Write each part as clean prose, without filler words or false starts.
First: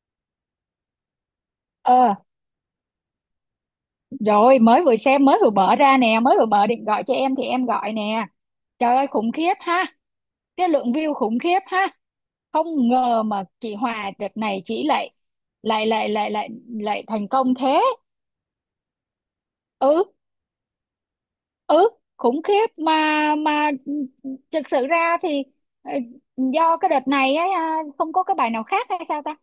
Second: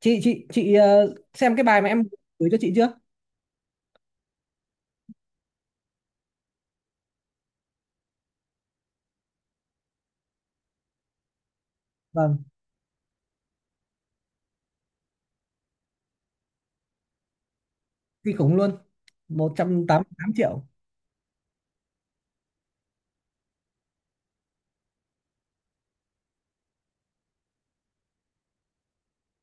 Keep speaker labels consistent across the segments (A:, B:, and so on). A: Chị xem cái bài mà em
B: Ờ,
A: gửi cho chị chưa?
B: rồi mới vừa xem mới vừa mở ra nè, mới vừa mở định gọi cho em thì em gọi nè. Trời ơi khủng khiếp ha, cái lượng view khủng khiếp ha.
A: Vâng,
B: Không ngờ mà chị Hòa đợt này chị lại lại lại lại lại lại thành công thế.
A: kinh khủng luôn, một trăm tám
B: Ừ,
A: mươi tám triệu
B: ừ, khủng khiếp mà thực sự ra thì ờ, do cái đợt này ấy, à, không có cái bài nào khác hay sao ta?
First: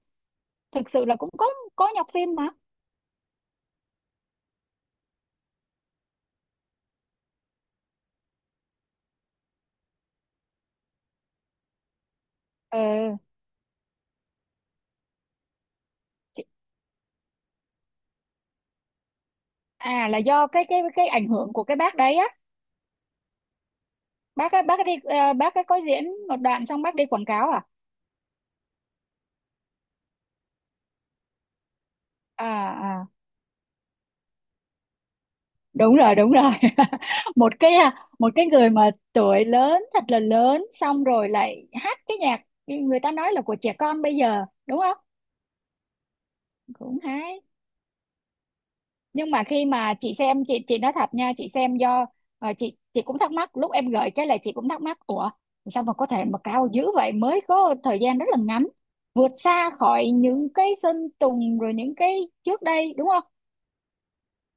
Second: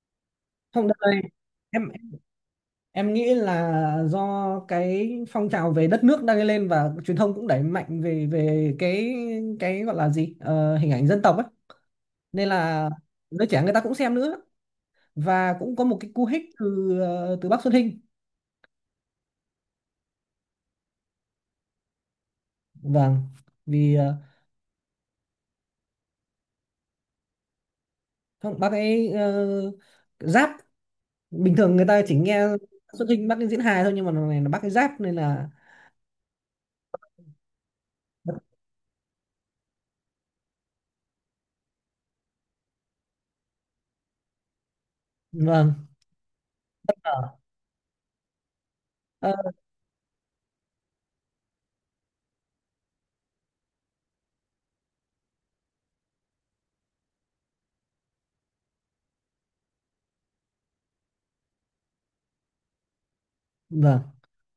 A: Không,
B: Thực
A: đợt
B: sự là
A: này
B: cũng có
A: em
B: nhọc phim mà.
A: em nghĩ là do cái phong trào về đất nước đang lên, và truyền thông cũng đẩy mạnh về về cái gọi là gì, hình ảnh dân tộc ấy, nên là
B: Ừ,
A: giới trẻ người ta cũng xem nữa. Và cũng có một cái cú hích từ từ bác Xuân Hinh.
B: à là do cái ảnh hưởng của cái bác đấy á.
A: Vâng, vì
B: Bác á, bác đi bác ấy có diễn một đoạn xong bác đi quảng cáo à?
A: không, bác ấy giáp, bình thường người ta chỉ nghe
B: à, à
A: Xuân Hinh bắt Ninh diễn hài thôi, nhưng mà lần này là Bắc cái giáp nên là
B: Đúng rồi đúng rồi. Một cái người mà tuổi lớn thật là lớn xong rồi lại hát cái nhạc người ta nói là của trẻ con bây giờ, đúng không?
A: vâng.
B: Cũng hay,
A: ờ,
B: nhưng mà khi mà chị xem, chị nói thật nha, chị xem do chị cũng thắc mắc lúc em gửi cái, là chị cũng thắc mắc, ủa sao mà có thể mà cao dữ vậy mới có thời gian rất là ngắn, vượt xa khỏi những cái Sơn Tùng rồi những cái trước đây, đúng không?
A: vâng,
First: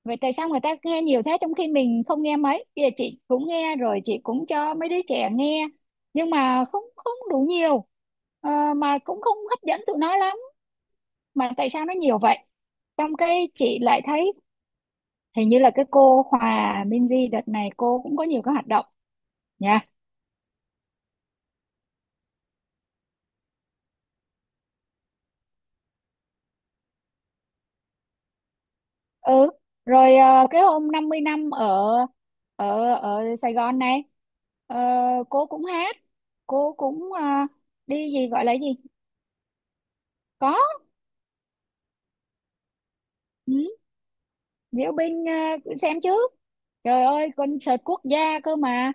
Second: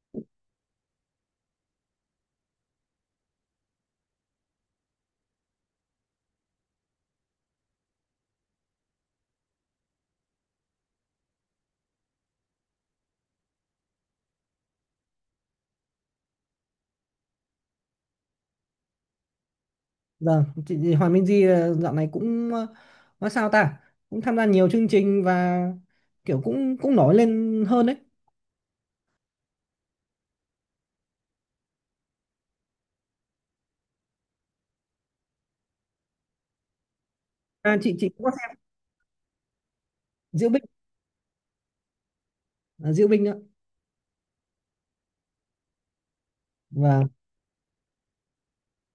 B: Vậy tại sao người ta nghe nhiều thế trong khi mình không nghe mấy? Bây giờ chị cũng nghe rồi, chị cũng cho mấy đứa trẻ nghe. Nhưng mà không, không đủ nhiều. Ờ, mà cũng không hấp dẫn tụi nó lắm. Mà tại sao nó nhiều vậy? Xong cái chị lại thấy hình như là cái cô Hòa Minzy đợt này cô cũng có nhiều cái hoạt động nha.
A: vâng, chị Hoàng Minh Di dạo này cũng nói sao ta, cũng tham gia nhiều chương trình và kiểu cũng cũng nổi lên hơn đấy.
B: Ừ. Rồi cái hôm 50 năm ở ở ở Sài Gòn này, ờ, cô cũng hát, cô cũng
A: À, chị
B: đi
A: cũng
B: gì
A: có
B: gọi là
A: xem
B: gì?
A: Diễu
B: Có.
A: Binh. À, Diễu Binh nữa.
B: Ừ, diễu binh à, cứ xem trước. Trời
A: Vâng,
B: ơi, concert quốc gia cơ mà.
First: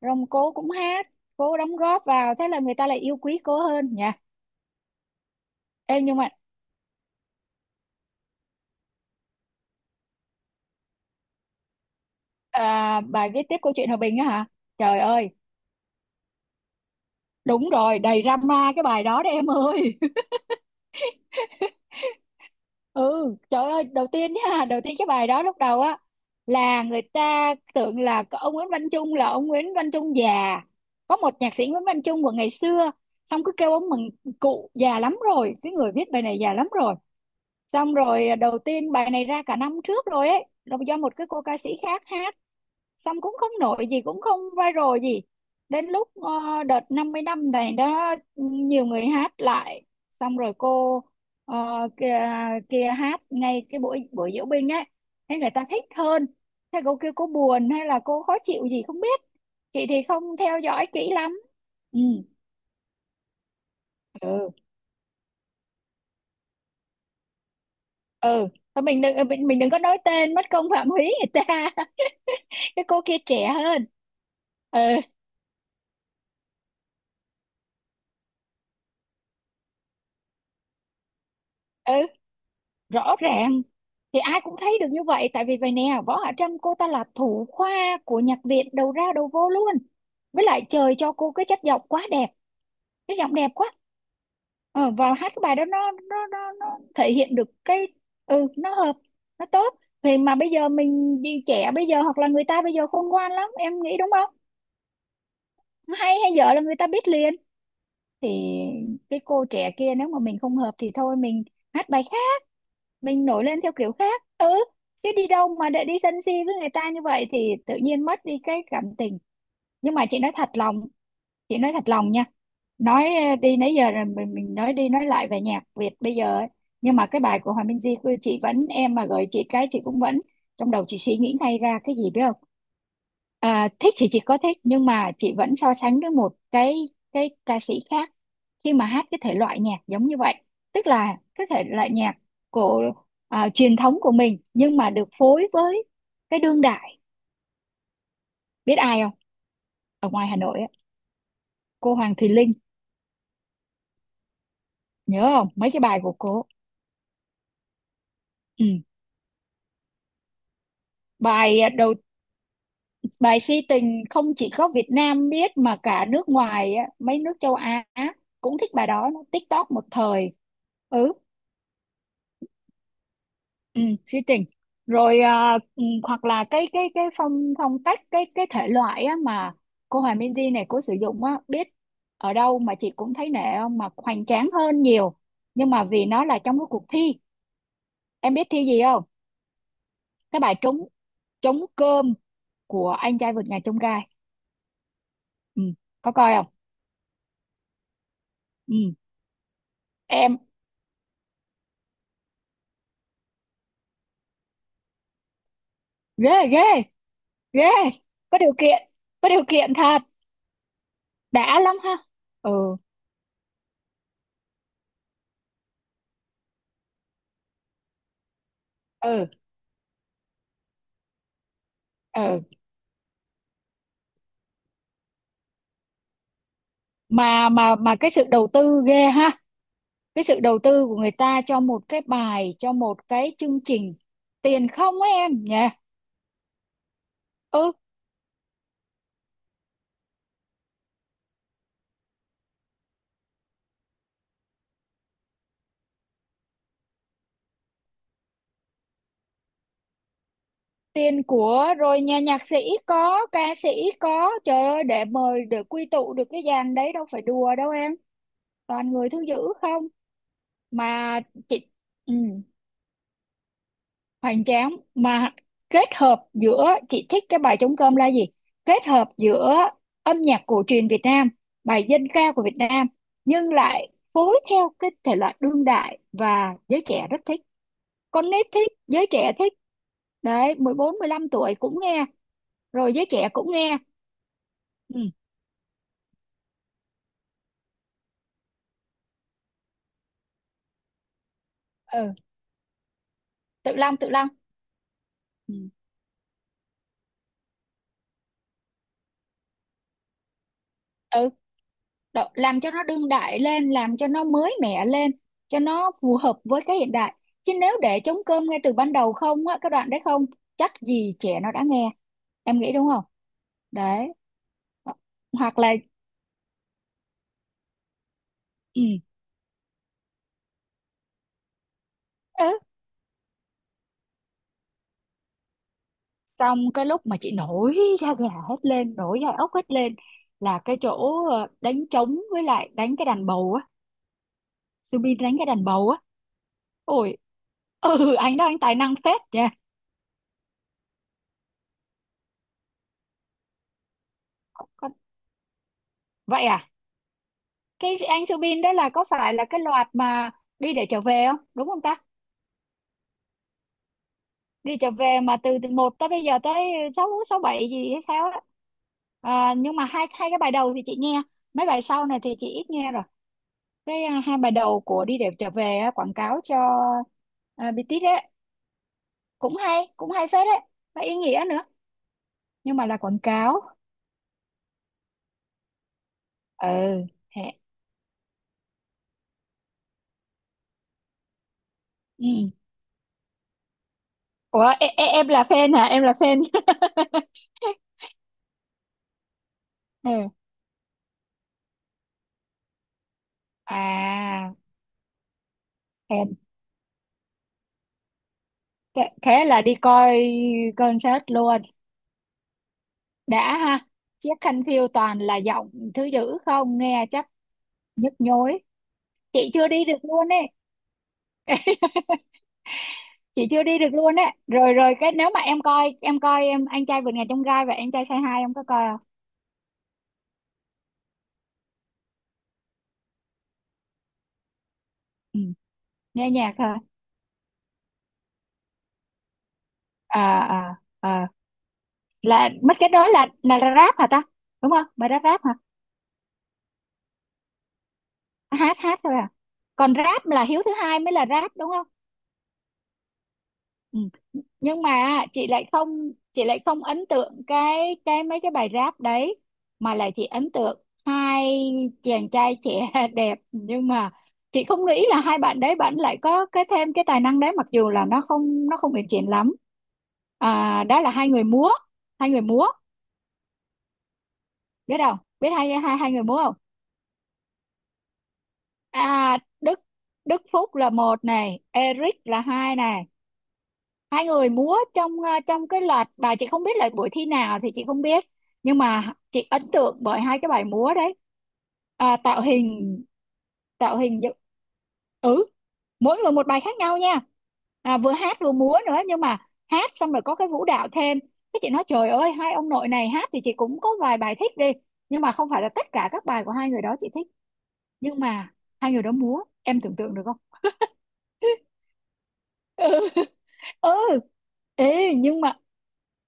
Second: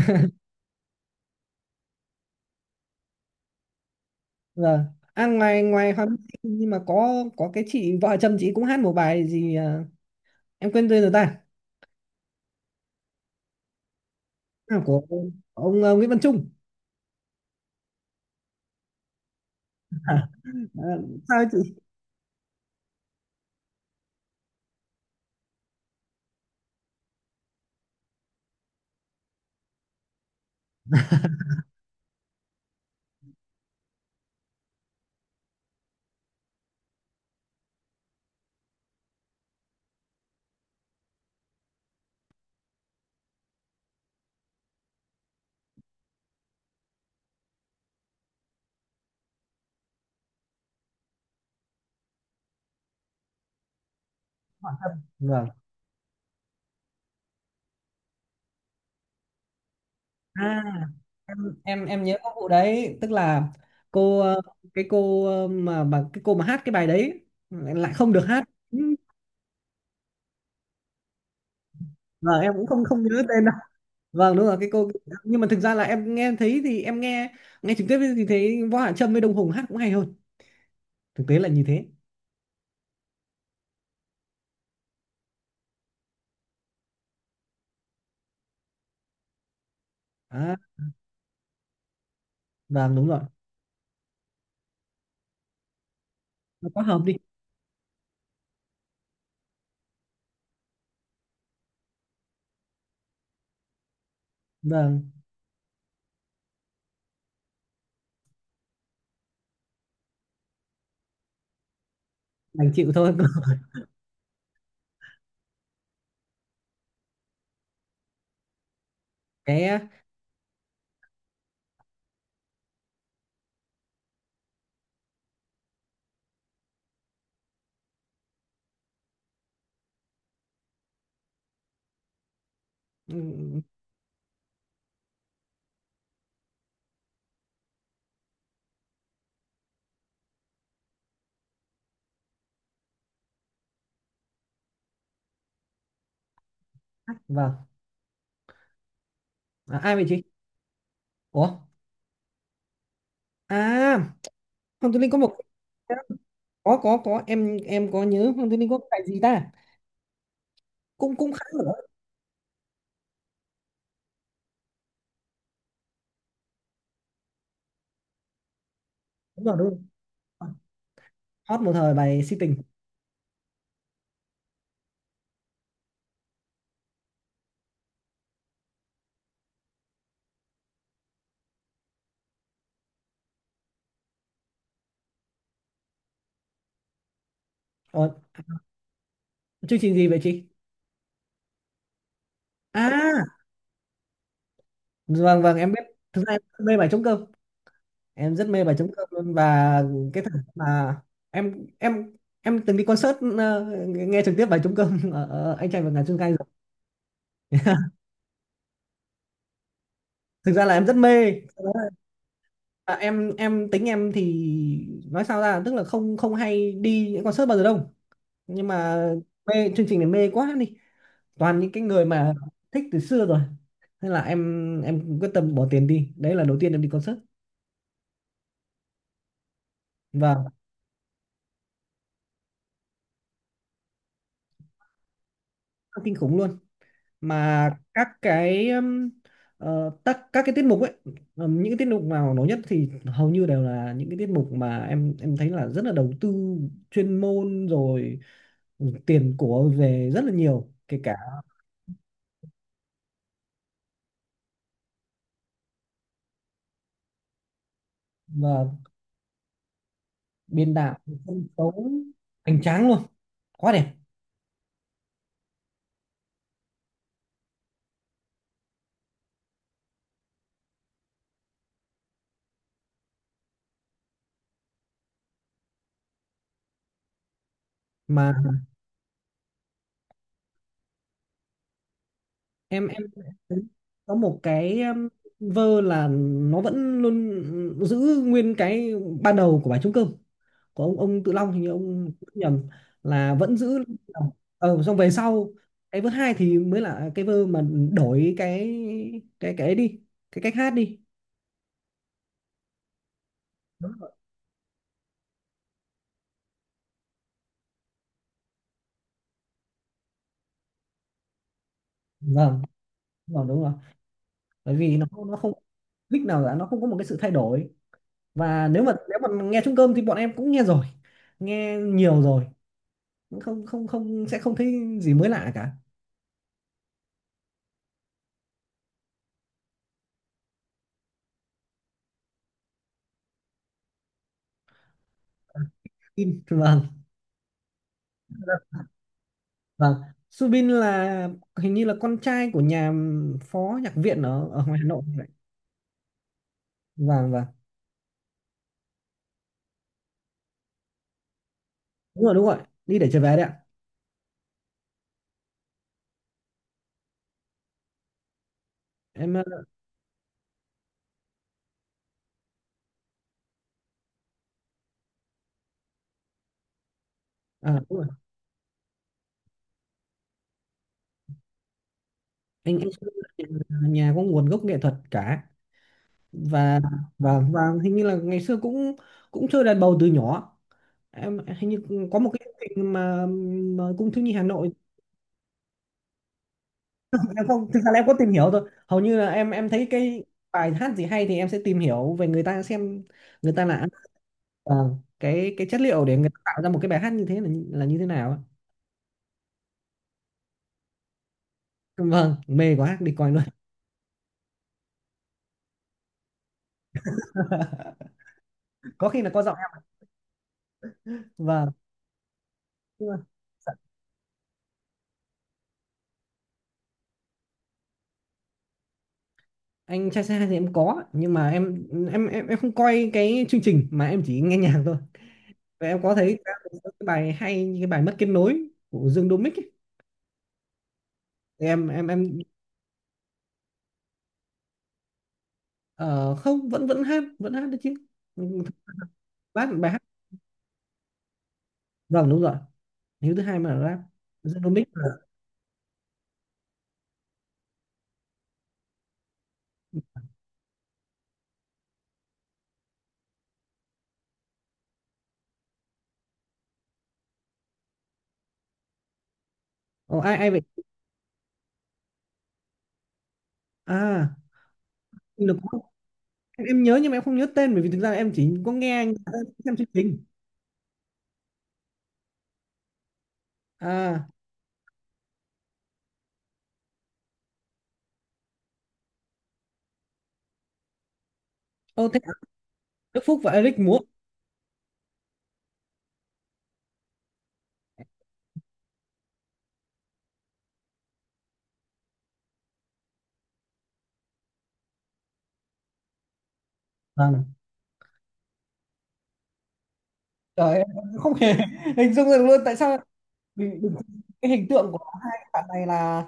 B: Rồng cô cũng hát, cô đóng góp vào, thế là người ta lại yêu quý cô hơn nha.
A: vâng. À, ngoài ngoài
B: Em,
A: Hoàng
B: nhưng
A: Minh
B: mà
A: Di nhưng mà có cái chị vợ chồng chị cũng hát một bài gì, em quên tên rồi ta.
B: à, bài viết tiếp câu chuyện hòa bình á hả?
A: À,
B: Trời
A: của
B: ơi,
A: ông Nguyễn Văn Trung.
B: đúng rồi, đầy drama cái bài đó đấy em ơi.
A: À, sao ấy chị
B: Ừ, trời ơi, đầu tiên nha, đầu tiên cái bài đó lúc đầu á là người ta tưởng là có ông Nguyễn Văn Trung, là ông Nguyễn Văn Trung già, có một nhạc sĩ Nguyễn Văn Trung của ngày xưa. Xong cứ kêu ông mừng, cụ già lắm rồi, cái người viết bài này già lắm rồi. Xong rồi à, đầu tiên bài này ra cả năm trước rồi ấy, là do một cái cô ca sĩ khác hát, xong cũng không nổi gì, cũng không viral gì. Đến lúc đợt 50 năm này đó, nhiều người hát lại, xong rồi cô ờ, kia, kia hát ngay cái buổi buổi diễu binh
A: hỏi
B: ấy.
A: thầm?
B: Thế
A: Vâng.
B: người ta thích hơn, thế cô kêu cô buồn hay là cô khó chịu gì không biết, chị thì không theo
A: À,
B: dõi kỹ lắm.
A: em em
B: Ừ,
A: em nhớ có vụ đấy, tức là cô
B: ừ,
A: cái cô mà cái cô mà hát cái bài đấy lại không được hát.
B: ừ.
A: Ừ.
B: Thôi mình đừng có nói tên mất công phạm húy người ta.
A: Vâng, em cũng không
B: Cái cô
A: không
B: kia
A: nhớ tên
B: trẻ
A: đâu.
B: hơn.
A: Vâng, đúng rồi cái
B: Ừ,
A: cô, nhưng mà thực ra là em nghe thấy thì em nghe nghe trực tiếp thì thấy Võ Hạ Trâm với Đông Hùng hát cũng hay hơn. Thực tế là như thế.
B: ừ, rõ ràng thì ai cũng thấy được như vậy, tại vì vậy nè, Võ Hạ Trâm cô ta là thủ khoa của nhạc viện, đầu ra đầu vô luôn. Với
A: À,
B: lại trời cho cô cái chất giọng quá đẹp,
A: vâng đúng
B: cái
A: rồi.
B: giọng đẹp quá. Ờ, và hát cái bài đó nó
A: Nó quá hợp
B: thể
A: đi.
B: hiện được cái. Ừ, nó hợp, nó tốt. Thì mà bây giờ mình đi trẻ bây giờ, hoặc là người ta bây giờ khôn ngoan lắm, em nghĩ đúng không?
A: Vâng,
B: Hay hay dở là người ta biết liền. Thì cái cô trẻ kia nếu mà mình không hợp thì thôi, mình hát bài khác,
A: đành chịu thôi.
B: mình nổi lên theo kiểu khác. Ừ, chứ đi đâu mà để đi sân si với người ta như vậy thì tự nhiên mất đi cái cảm tình.
A: Cái
B: Nhưng mà chị nói thật lòng, chị nói thật lòng nha, nói đi nãy giờ rồi mình nói đi nói lại về nhạc Việt bây giờ ấy. Nhưng mà cái bài của Hòa Minzy của chị vẫn, em mà gửi chị cái chị cũng vẫn, trong đầu chị suy nghĩ ngay ra cái gì biết không?
A: ừ,
B: À, thích thì chị có thích, nhưng mà chị vẫn so sánh với một cái ca sĩ khác khi mà hát cái thể loại nhạc giống như vậy, tức là cái thể loại nhạc của à, truyền thống của mình nhưng mà được phối với cái đương đại.
A: hát vâng.
B: Biết ai không?
A: À, ai vậy
B: Ở
A: chị?
B: ngoài Hà Nội á,
A: Ủa?
B: cô Hoàng Thùy Linh.
A: À, Hồng Tú Linh có
B: Nhớ
A: một
B: không mấy cái bài của cô?
A: có em có nhớ Hoàng Tư
B: Ừ.
A: linh có cái bài gì ta, cũng cũng khá nổi.
B: Đầu bài si tình không chỉ có Việt Nam biết mà cả nước ngoài á, mấy nước châu Á cũng thích bài đó, nó
A: Đúng rồi, đúng
B: TikTok
A: rồi,
B: một thời. Ừ,
A: hot một thời bài si tình.
B: ừ, sĩ tình. Rồi ừ, hoặc là cái phong phong cách cái thể loại á, mà cô Hòa Minzy này cô sử dụng á, biết ở đâu mà chị cũng thấy nể không, mà hoành tráng hơn nhiều. Nhưng mà vì nó là trong cái cuộc thi,
A: Ờ,
B: em biết thi gì không?
A: chương trình gì vậy
B: Cái
A: chị?
B: bài trúng trúng cơm của anh trai
A: À,
B: vượt ngàn chông gai.
A: vâng vâng
B: Ừ,
A: em biết.
B: có
A: Thực ra
B: coi
A: em
B: không?
A: rất mê bài trống cơm, em rất mê bài trống
B: Ừ,
A: cơm luôn và cái
B: em
A: thằng mà em em từng đi concert, nghe trực tiếp bài trống cơm ở, ở anh trai vượt ngàn chông gai rồi.
B: ghê ghê ghê, có điều kiện, có điều kiện thật,
A: Thực ra là em rất mê.
B: đã
A: Sau đó
B: lắm
A: là,
B: ha. Ừ,
A: À, em tính em thì nói sao ra, tức là không không hay đi những concert bao giờ đâu, nhưng mà
B: ừ,
A: mê chương trình này mê quá đi, toàn những cái người mà
B: ừ,
A: thích từ xưa rồi, nên là em quyết tâm bỏ tiền đi, đấy là đầu tiên em đi concert.
B: mà cái sự đầu tư ghê ha, cái
A: Và
B: sự đầu tư của người ta cho một cái bài, cho một cái chương trình, tiền không á em nhỉ?
A: kinh khủng luôn. Mà
B: Ừ,
A: các cái các cái tiết mục ấy, những cái tiết mục nào nổi nhất thì hầu như đều là những cái tiết mục mà em thấy là rất là đầu tư chuyên môn rồi, ừ, tiền của về rất là nhiều, kể cả
B: tiền của rồi nhà nhạc sĩ có, ca sĩ có, trời ơi để mời để quy tụ được cái dàn đấy đâu phải đùa đâu em,
A: và
B: toàn người thứ dữ không
A: biên đạo,
B: mà
A: sân
B: chị.
A: khấu
B: Ừ.
A: hoành tráng luôn, quá đẹp.
B: Hoành tráng mà, kết hợp giữa, chị thích cái bài trống cơm là gì, kết hợp giữa âm nhạc cổ truyền Việt Nam, bài dân ca của Việt Nam, nhưng lại phối theo cái thể loại đương đại và giới trẻ rất thích. Con
A: Mà
B: nít thích, giới trẻ thích đấy, 14, 15 tuổi cũng nghe,
A: em
B: rồi
A: em
B: giới trẻ cũng nghe.
A: có một cái
B: Ừ,
A: vơ là nó vẫn luôn giữ nguyên cái ban đầu của bài trống cơm của ông Tự Long, hình như ông
B: ừ.
A: nhầm, là vẫn
B: Tự
A: giữ.
B: Long, Tự Long.
A: Xong về sau
B: Ừ.
A: cái vơ hai thì mới là cái vơ mà đổi cái cái ấy đi, cái cách hát đi.
B: Ừ. Làm cho nó đương đại lên,
A: Đúng
B: làm cho
A: rồi.
B: nó mới mẻ lên cho nó phù hợp với cái hiện đại, chứ nếu để trống cơm ngay từ ban đầu không á, cái đoạn đấy không chắc gì trẻ nó đã nghe, em
A: Vâng,
B: nghĩ đúng không?
A: đúng rồi,
B: Đấy,
A: bởi vì nó không
B: hoặc là.
A: click nào cả, nó không có một cái sự thay đổi, và
B: Ừ,
A: nếu mà nghe trống cơm thì bọn em cũng nghe rồi, nghe nhiều rồi,
B: ừ.
A: không không không sẽ không thấy gì mới lạ cả.
B: Xong cái lúc mà chị nổi da gà hết lên, nổi da ốc hết lên là cái chỗ đánh trống với lại đánh cái đàn bầu á, Subin đánh cái đàn bầu á.
A: Subin. Vâng,
B: Ôi. Ừ, anh đó anh tài năng phết nha.
A: vâng, Subin là hình như là con trai của nhà phó nhạc viện ở, ở ngoài Hà
B: Con-
A: Nội vậy.
B: Vậy à,
A: Vâng vâng.
B: cái anh Subin đó là có phải là cái loạt mà đi để trở về không, đúng không ta?
A: Đúng rồi, đúng rồi, đi để trở về đấy ạ.
B: Đi trở về mà từ từ một tới bây giờ tới sáu sáu bảy gì hay sao á?
A: Em ờ,
B: À, nhưng mà hai hai cái bài đầu thì chị nghe, mấy bài sau này thì chị ít nghe rồi. Cái à, hai bài đầu của đi để trở về á, quảng cáo cho à,
A: à, đúng rồi.
B: BTS ấy, cũng hay, cũng hay phết đấy, và ý nghĩa nữa, nhưng
A: anh
B: mà
A: anh
B: là
A: Subin
B: quảng
A: là
B: cáo.
A: nhà, nhà có nguồn gốc nghệ thuật cả. Và
B: Ừ.
A: và
B: Hẹ.
A: và hình như là ngày xưa cũng cũng chơi đàn bầu từ nhỏ. Em hình như có một cái
B: Ừ.
A: chương trình mà cung thiếu nhi Hà
B: Ủa
A: Nội.
B: e, e, em là fan hả, em là fan?
A: Em không, thực ra là em có tìm hiểu thôi, hầu như là em thấy cái
B: Ừ.
A: bài hát gì hay thì em sẽ tìm hiểu về người ta xem người ta là ăn,
B: à
A: vâng, cái chất liệu để
B: thế
A: người ta tạo ra một cái bài hát như thế là là như thế nào ạ.
B: Thế thế là đi coi concert luôn,
A: Vâng, mê quá đi coi luôn.
B: đã ha. Chiếc khăn phiêu toàn là giọng thứ dữ không, nghe chắc nhức nhối.
A: Có khi là có
B: Chị
A: giọng
B: chưa
A: em.
B: đi được luôn ấy.
A: Vâng. Nhưng mà
B: Chị chưa đi được luôn ấy, rồi rồi cái nếu mà em coi em coi em anh trai vượt ngàn chông gai và anh trai say hi em có coi không?
A: anh trai say hi thì em có, nhưng mà em không coi cái chương trình mà em chỉ nghe nhạc thôi.
B: Ừ.
A: Và em có
B: Nghe
A: thấy
B: nhạc hả?
A: cái bài hay như cái bài mất kết nối của Dương Đô Mích ấy.
B: À, à, à.
A: Thì em em em
B: Là mất, cái đó là rap hả ta, đúng không, bài đó rap hả?
A: ờ, không, vẫn vẫn hát được chứ. Ừ,
B: Hát hát thôi à?
A: bài
B: Còn
A: hát.
B: rap là hiếu thứ hai mới là rap, đúng không?
A: Vâng đúng rồi, hiếu thứ hai mà là
B: Ừ.
A: rap.
B: Nhưng
A: Genomics.
B: mà chị lại không ấn tượng cái mấy cái bài rap đấy, mà lại chị ấn tượng hai chàng trai trẻ đẹp. Nhưng mà chị không nghĩ là hai bạn đấy bạn lại có cái thêm cái tài năng đấy, mặc dù là nó không uyển chuyển lắm.
A: Ồ, ai ai vậy?
B: Đó là hai người múa, hai người múa.
A: À,
B: Biết không,
A: Quỳnh
B: biết
A: Lập
B: hai
A: Quốc.
B: hai hai người múa không?
A: Em nhớ nhưng mà em không nhớ tên, bởi vì thực ra em chỉ có nghe anh ta xem
B: Đức
A: chương trình.
B: Đức Phúc là một này, Eric là hai này. Hai
A: À,
B: người múa trong trong cái loạt bài, chị không biết là buổi thi nào thì chị không biết, nhưng mà chị ấn tượng bởi hai cái bài múa đấy.
A: ô thế à,
B: Tạo hình,
A: Đức Phúc và Eric
B: tạo
A: múa.
B: hình dựng. Ừ, mỗi người một bài khác nhau nha. Vừa hát vừa múa nữa, nhưng mà hát xong rồi có cái vũ đạo thêm. Thế chị nói trời ơi, hai ông nội này hát thì chị cũng có vài bài thích đi, nhưng mà không phải là tất cả các bài của hai người đó chị thích.
A: Vâng.
B: Nhưng mà hai người đó múa, em tưởng tượng được không?
A: Trời em, không hề hình dung được luôn. Tại
B: Ừ,
A: sao
B: ừ.
A: mình, cái hình tượng của
B: Ê, nhưng
A: hai
B: mà
A: bạn này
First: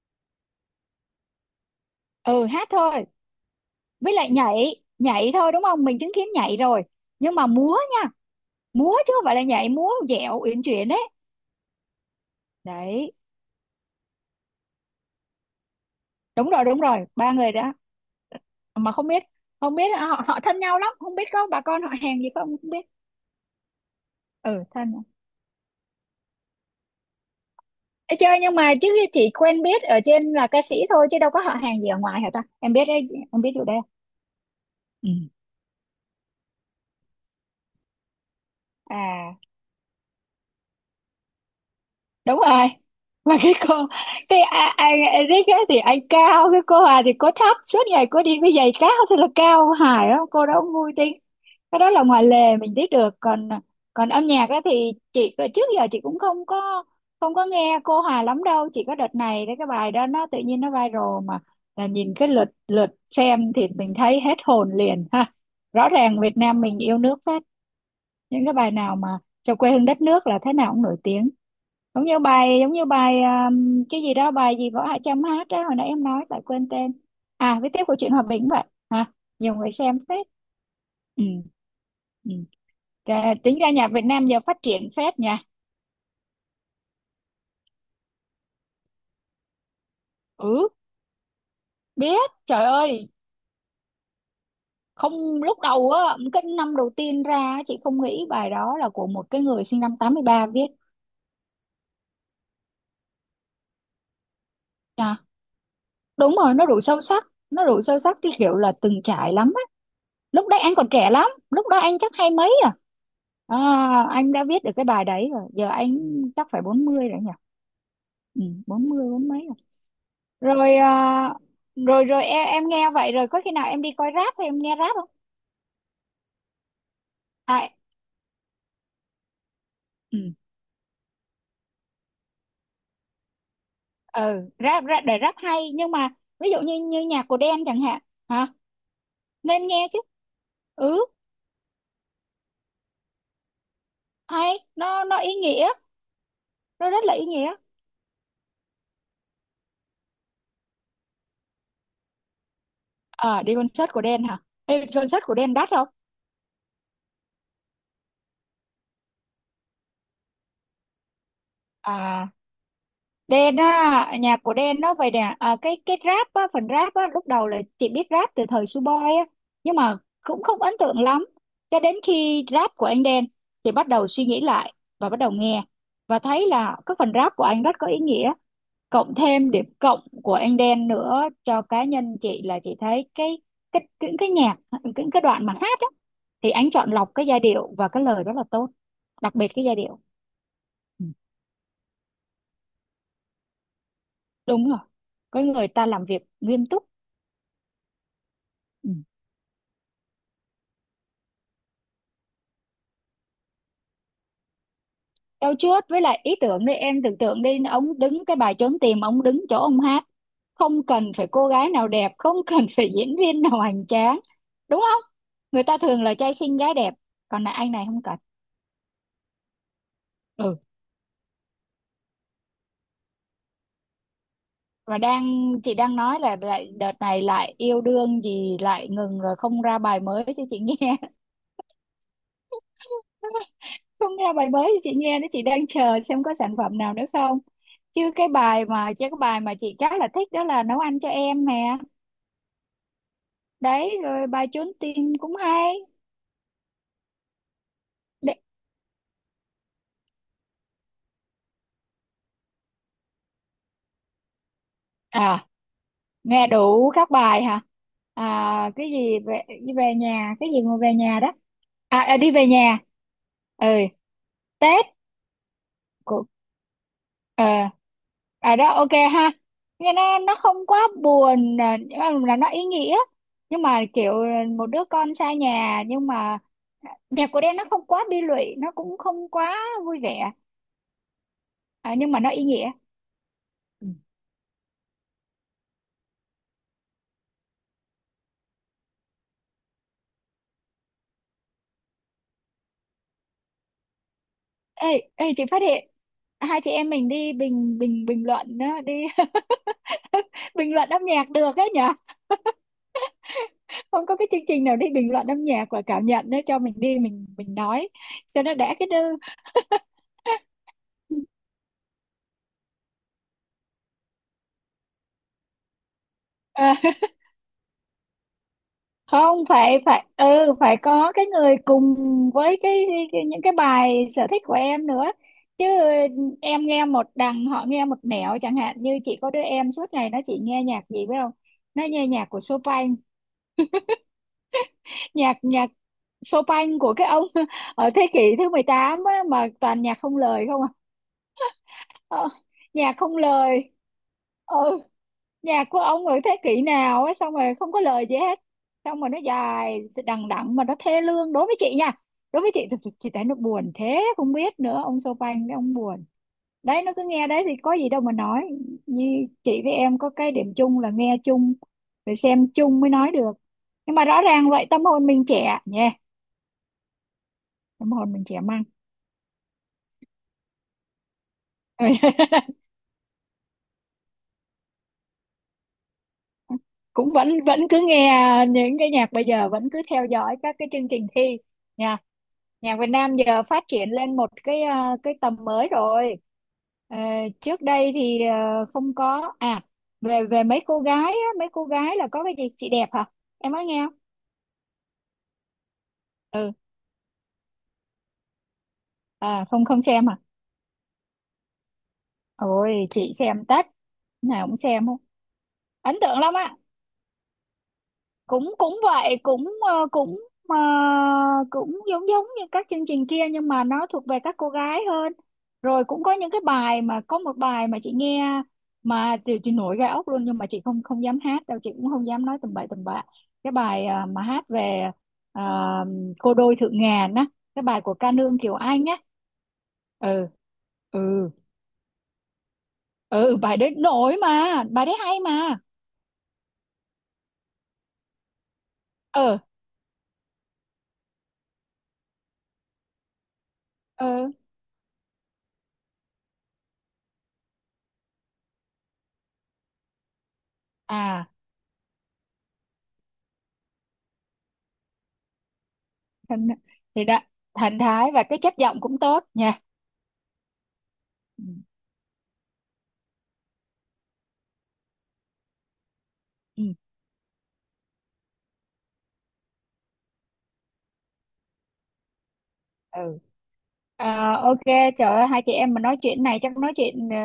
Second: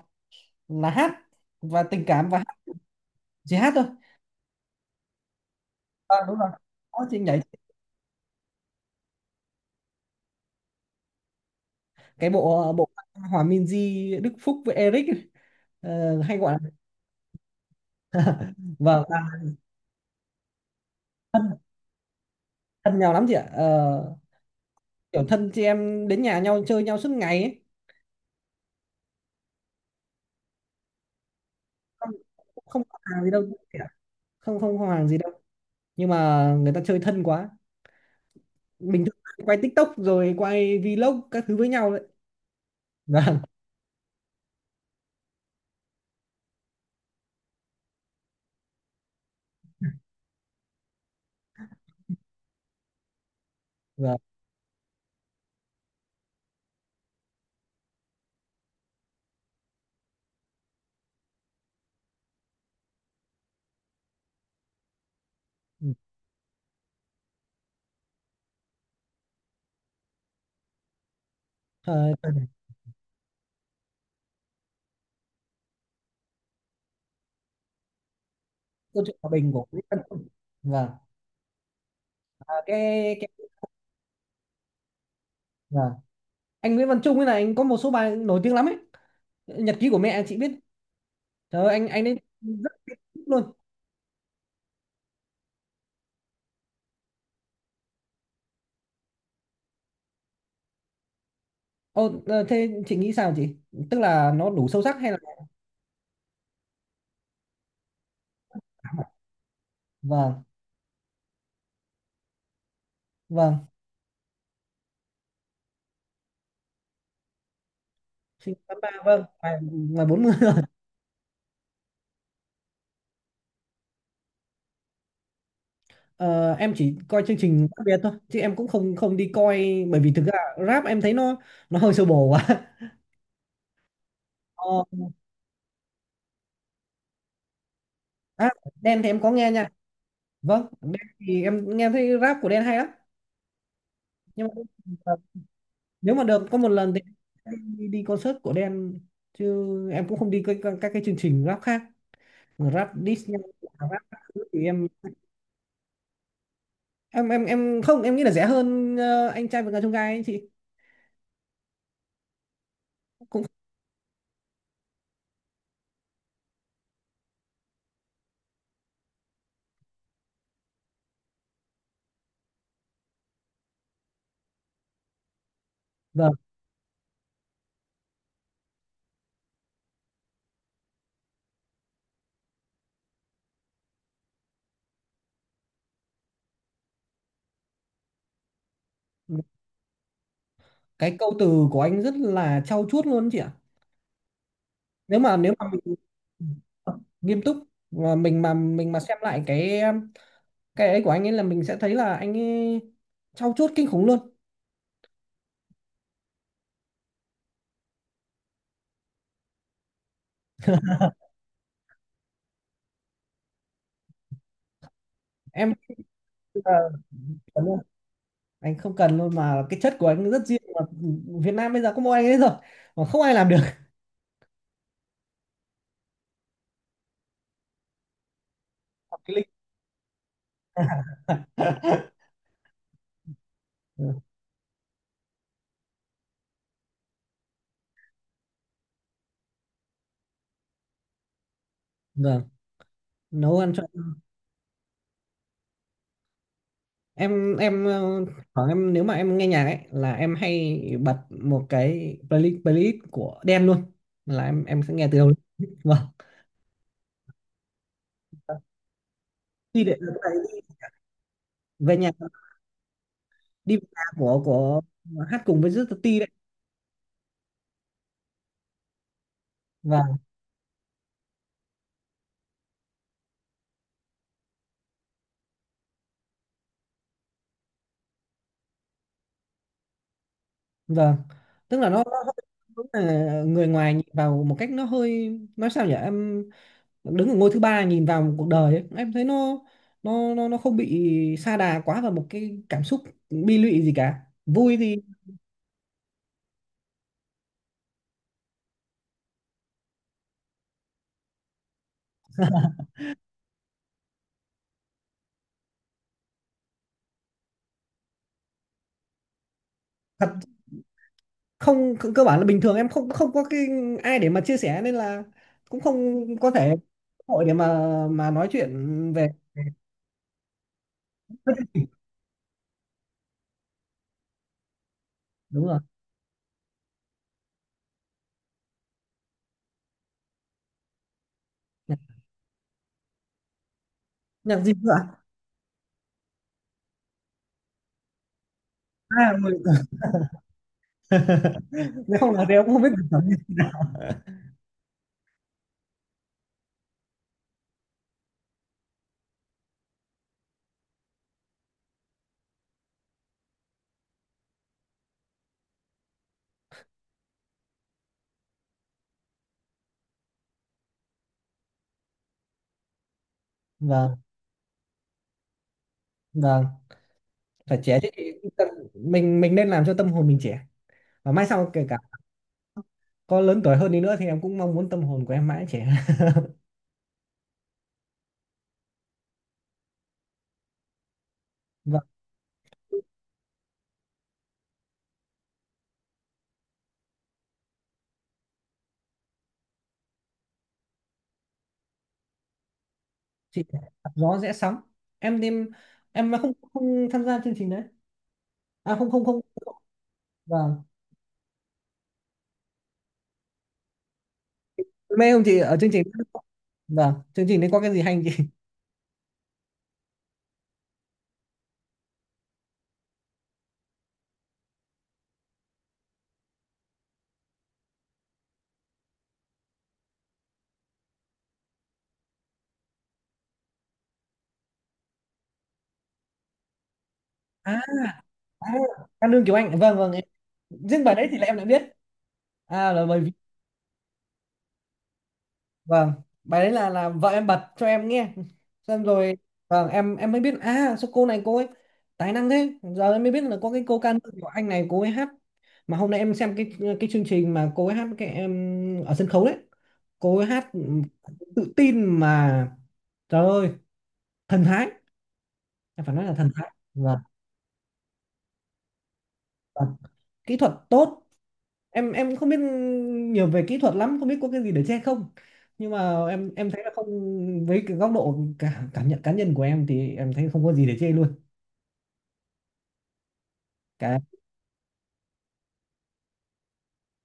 A: là hát và tình cảm và
B: ừ,
A: hát,
B: hát thôi,
A: chỉ hát thôi.
B: với lại nhảy. Nhảy thôi, đúng không? Mình chứng
A: À,
B: kiến
A: đúng rồi.
B: nhảy rồi.
A: Đó, chị
B: Nhưng
A: nhảy.
B: mà múa nha, múa chứ không phải là nhảy. Múa dẻo uyển chuyển đấy.
A: Cái bộ bộ
B: Đấy,
A: Hòa Minzy Đức Phúc với Eric ấy, ờ, hay
B: đúng
A: gọi
B: rồi,
A: là
B: đúng rồi, ba người đó. Mà
A: vâng.
B: không
A: À,
B: biết, không biết họ họ thân nhau lắm không, biết có
A: thân,
B: bà con họ hàng gì không, không biết.
A: thân nhau lắm chị ạ. Ờ,
B: Ừ, thân nhau.
A: kiểu thân chị em đến nhà nhau chơi nhau suốt ngày ấy.
B: Ê, chơi nhưng mà chứ chỉ quen biết ở trên là ca sĩ thôi, chứ đâu có họ hàng gì ở
A: Không
B: ngoài hả ta, em
A: không
B: biết
A: có
B: đấy?
A: hàng gì đâu,
B: Em biết chỗ đây.
A: kiểu không không có hàng
B: Ừ.
A: gì đâu, nhưng mà người ta chơi thân quá, bình
B: À,
A: thường quay TikTok rồi quay vlog các thứ với nhau đấy.
B: đúng rồi. Mà
A: Vâng.
B: cái cô, ai Eric á thì anh cao, cái cô Hà thì cô thấp, suốt ngày cô đi với giày cao thì là cao hài lắm, cô đó vui tính. Cái đó là ngoài lề mình biết được, còn còn
A: Vâng.
B: âm nhạc á thì chị trước giờ chị cũng không có nghe cô Hà lắm đâu, chỉ có đợt này đấy cái bài đó nó tự nhiên nó viral mà, là nhìn cái lượt lượt xem thì mình thấy hết hồn liền ha. Rõ
A: Ừ.
B: ràng Việt Nam mình yêu nước phết, những cái bài nào mà cho quê hương đất nước là thế nào cũng nổi tiếng. Giống
A: Ờ,
B: như bài, giống như bài cái gì đó, bài gì Võ Hạ Trâm hát đó, hồi nãy em nói lại quên tên. À, viết tiếp của chuyện hòa bình vậy
A: câu
B: hả?
A: chuyện hòa bình
B: Nhiều
A: của
B: người
A: Nguyễn
B: xem
A: Văn
B: phết.
A: Trung. Vâng.
B: Ừ, ừ.
A: À, cái,
B: Trời, tính ra nhạc Việt Nam giờ phát triển phết nha.
A: vâng, anh Nguyễn Văn Trung ấy là anh có một số bài nổi tiếng lắm ấy. Nhật ký của mẹ chị biết.
B: Ừ,
A: Trời ơi, anh ấy
B: biết, trời
A: rất thích
B: ơi.
A: luôn.
B: Không, lúc đầu á, cái năm đầu tiên ra á, chị không nghĩ bài đó là của một cái người sinh năm 83 viết.
A: Ồ, ờ, thế chị nghĩ sao chị, tức là nó đủ sâu sắc hay là
B: Nha, đúng rồi, nó đủ sâu sắc, nó đủ sâu sắc, cái kiểu là từng trải lắm.
A: vâng,
B: Lúc đấy anh còn trẻ lắm, lúc đó anh chắc hai mấy à. À,
A: vâng,
B: anh đã viết được cái bài đấy rồi, giờ anh chắc phải 40 rồi nhỉ. Ừ,
A: sinh năm
B: bốn
A: ba
B: mươi
A: vâng,
B: bốn mấy rồi.
A: ngoài ngoài 40.
B: Rồi, rồi rồi, em nghe vậy rồi, có khi nào em đi coi rap hay em nghe rap không?
A: Ờ, em chỉ coi chương trình
B: À,
A: Rap biệt thôi, chứ em cũng không không đi coi, bởi vì
B: ừ,
A: thực ra rap em thấy nó hơi sơ bồ quá.
B: ừ
A: Ờ,
B: rap, rap để rap hay, nhưng mà ví dụ như như nhạc của Đen chẳng hạn. Hả?
A: à, Đen thì em có nghe
B: Nên
A: nha.
B: nghe chứ.
A: Vâng, Đen
B: Ừ,
A: thì em nghe thấy rap của Đen hay lắm. Nhưng
B: hay,
A: mà ờ,
B: nó ý nghĩa.
A: nếu mà được có một
B: Nó
A: lần thì
B: rất là ý nghĩa.
A: em đi, đi concert của Đen, chứ em cũng không đi các các cái chương trình rap khác. Rap diss nhau,
B: À, đi concert của
A: rap các
B: Đen hả?
A: thứ thì
B: Đi
A: em
B: concert của Đen đắt không?
A: em em em không, em nghĩ là rẻ hơn anh trai vượt ngàn chông gai ấy chị.
B: À,
A: Cũng
B: Đen á, nhạc của Đen nó vậy nè. Cái rap á, phần rap á, lúc đầu là chị biết rap từ thời Suboi á, nhưng mà cũng không ấn tượng lắm. Cho đến khi rap của anh Đen, thì bắt đầu suy nghĩ lại và bắt đầu nghe, và
A: vâng,
B: thấy là cái phần rap của anh rất có ý nghĩa. Cộng thêm điểm cộng của anh Đen nữa cho cá nhân chị là chị thấy cái những cái nhạc, những cái đoạn mà hát á, thì anh chọn lọc cái giai điệu và cái lời rất là tốt, đặc biệt cái giai điệu. Ừ,
A: cái câu từ của anh rất là trau chuốt luôn ấy chị ạ.
B: đúng rồi, có
A: Nếu mà
B: người ta làm việc nghiêm túc.
A: ờ, nghiêm túc, và
B: Ừ.
A: mình mà xem lại cái ấy của anh ấy là mình sẽ thấy là anh ấy trau chuốt kinh khủng luôn.
B: Đâu trước, với lại ý tưởng đi, em tưởng tượng đi, ông đứng cái bài trốn tìm, ông đứng chỗ ông hát, không cần phải cô gái nào đẹp, không cần phải diễn viên nào hoành tráng, đúng không? Người
A: Em
B: ta thường là trai xinh
A: ờ,
B: gái đẹp, còn là
A: cảm
B: anh
A: ơn.
B: này không cần.
A: Anh không cần luôn, mà cái chất của anh rất
B: Ừ,
A: riêng mà. Việt Nam bây giờ có mỗi anh ấy rồi, mà không ai làm được.
B: và đang chị đang nói là lại đợt này lại yêu đương gì lại ngừng
A: Cái
B: rồi,
A: link.
B: không ra bài mới cho chị nghe. Không
A: Ừ,
B: ra bài mới cho chị nghe đó, chị đang chờ xem có sản phẩm nào nữa không. Chứ cái bài mà, chứ cái bài mà chị khá là thích đó là nấu ăn cho em nè.
A: vâng, nấu ăn cho
B: Đấy, rồi bài trốn tìm cũng hay.
A: em. Em ờ,
B: Đấy.
A: khoảng em, nếu mà em nghe nhạc ấy là em hay bật một cái playlist, của đen luôn, là em sẽ nghe từ đầu đến
B: À,
A: cuối. Vâng.
B: nghe đủ các bài hả? À, cái gì về đi
A: Khi
B: về
A: để, tại
B: nhà, cái gì
A: vì
B: mà về nhà đó.
A: về
B: À,
A: nhà,
B: à, đi về nhà. Ừ,
A: đi vào nhà
B: Tết
A: của hát cùng với Rất Ti
B: của.
A: đấy.
B: ờ À, đó, ok ha. Nghe
A: Và
B: nó không quá buồn, à, nhưng mà là nó ý nghĩa, nhưng mà kiểu một đứa con xa nhà, nhưng mà nhạc của Đen nó không quá bi lụy, nó cũng không quá vui vẻ.
A: vâng, tức là
B: À, nhưng
A: nó
B: mà nó
A: hơi-,
B: ý nghĩa.
A: đúng là người ngoài nhìn vào một cách nó hơi nói sao nhỉ em, đứng ở ngôi thứ ba nhìn vào một cuộc đời ấy, em thấy nó nó nó không bị sa đà quá vào một cái cảm xúc bi lụy gì cả. Vui
B: Ê,
A: thì
B: ê, chị phát hiện hai chị em mình đi bình bình bình luận á, đi bình luận âm nhạc được ấy nhở. Không có cái chương trình nào đi bình luận âm nhạc và cảm nhận nữa cho mình đi, mình nói cho nó đã cái đư.
A: thật. Không, cơ cơ bản là bình thường em không không có cái ai để mà chia sẻ, nên là cũng không có
B: À,
A: thể cơ hội để mà nói chuyện về
B: không, phải phải, ừ phải có cái người cùng với cái những cái bài sở thích của em nữa chứ.
A: đúng rồi.
B: Em nghe một đằng họ nghe một nẻo, chẳng hạn như chị có đứa em suốt ngày nó chỉ nghe nhạc gì biết không? Nó
A: Nhạc,
B: nghe nhạc của Chopin.
A: nhạc gì nữa?
B: Nhạc nhạc Chopin của cái ông ở thế kỷ thứ 18 á,
A: À,
B: mà
A: Người.
B: toàn nhạc không lời không à.
A: Nếu
B: Ờ,
A: không nói thì em cũng không biết
B: nhạc
A: cuộc
B: không
A: sống.
B: lời. Ừ, nhạc của ông ở thế kỷ nào á, xong rồi không có lời gì hết, xong rồi nó dài đằng đẵng mà nó thê lương đối với chị nha. Đối với chị thì chị thấy nó buồn thế không biết nữa, ông Chopin đấy ông buồn. Đấy, nó cứ nghe đấy thì có gì đâu mà nói. Như chị với em có cái điểm chung là nghe chung rồi xem chung mới nói được. Nhưng mà
A: Vâng.
B: rõ ràng vậy tâm hồn mình trẻ nhỉ.
A: Vâng, phải
B: Tâm
A: trẻ chứ
B: hồn
A: chị.
B: mình trẻ măng.
A: Tâm- mình nên làm cho tâm hồn mình trẻ, và mai sau kể
B: Ừ.
A: cả có lớn tuổi hơn đi nữa thì em cũng mong muốn tâm hồn của em mãi trẻ.
B: Cũng vẫn vẫn cứ nghe những cái nhạc bây giờ, vẫn cứ theo dõi các cái chương trình thi nha.
A: Vâng,
B: Nhạc Việt Nam giờ phát triển lên một cái, cái tầm mới rồi. Ờ, trước đây thì không có à. Về Về mấy cô gái á, mấy cô gái là có cái gì, chị đẹp hả, em
A: chị.
B: nói nghe không?
A: Đạp gió rẽ sóng. Em em em không
B: Ừ,
A: không tham gia chương trình đấy. À không không không.
B: à không không xem hả?
A: Vâng.
B: Ôi chị xem tất, lúc nào cũng xem, không
A: Mê không chị ở chương
B: ấn
A: trình,
B: tượng lắm á.
A: vâng, chương trình đấy có cái gì hay không chị?
B: Cũng cũng vậy, cũng ờ, cũng giống, giống như các chương trình kia nhưng mà nó thuộc về các cô gái hơn. Rồi cũng có những cái bài, mà có một bài mà chị nghe mà chị nổi gai ốc luôn, nhưng mà chị không không dám hát đâu, chị cũng không dám nói tầm bậy tầm bạ. Cái bài mà hát về, ờ, cô đôi thượng ngàn á, cái
A: À,
B: bài của ca nương Kiều
A: à,
B: Anh á.
A: Cát Lương Kiều Anh. Vâng vâng em-,
B: Ừ,
A: riêng bài đấy
B: ừ,
A: thì là em đã biết. À là bởi
B: ừ, bài đấy nổi mà, bài đấy hay mà.
A: vâng, bài đấy là vợ em bật cho em nghe, xong rồi
B: Ờ,
A: vâng em mới biết. À sao cô này cô ấy tài năng thế? Giờ em mới biết là có cái cô
B: ờ,
A: ca nữ của anh này cô ấy hát. Mà hôm nay em xem cái chương trình mà cô ấy hát cái em ở sân khấu đấy, cô ấy hát ừ,
B: à
A: tự tin mà, trời ơi, thần thái, em phải nói là thần
B: Thanh,
A: thái
B: thì đó, thần thái và cái chất giọng cũng tốt nha.
A: và kỹ thuật tốt.
B: Ừ,
A: Em không biết nhiều về kỹ thuật lắm, không biết có cái gì để chê không, nhưng mà em
B: ừ,
A: thấy là không, với cái góc độ cả cảm nhận cá nhân của em thì em thấy không có gì để chê luôn
B: ừ.
A: cả.
B: Ờ, ok. Trời ơi, hai chị em mà nói chuyện này chắc nói chuyện ờ,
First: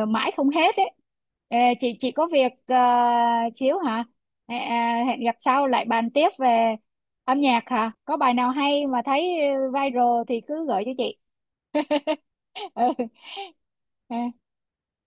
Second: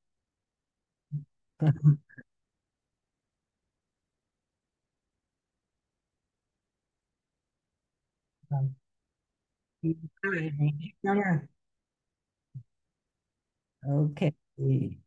B: ờ, mãi không hết ấy. Ê, chị chị có việc xíu hả. Hẹn gặp sau lại bàn tiếp về âm nhạc hả, có bài nào
A: Vâng.
B: hay mà thấy
A: Thì,
B: viral thì
A: bye bye. Hẹn
B: cứ gửi cho
A: gặp nhau
B: chị.
A: nha.
B: Ừ.
A: Ok.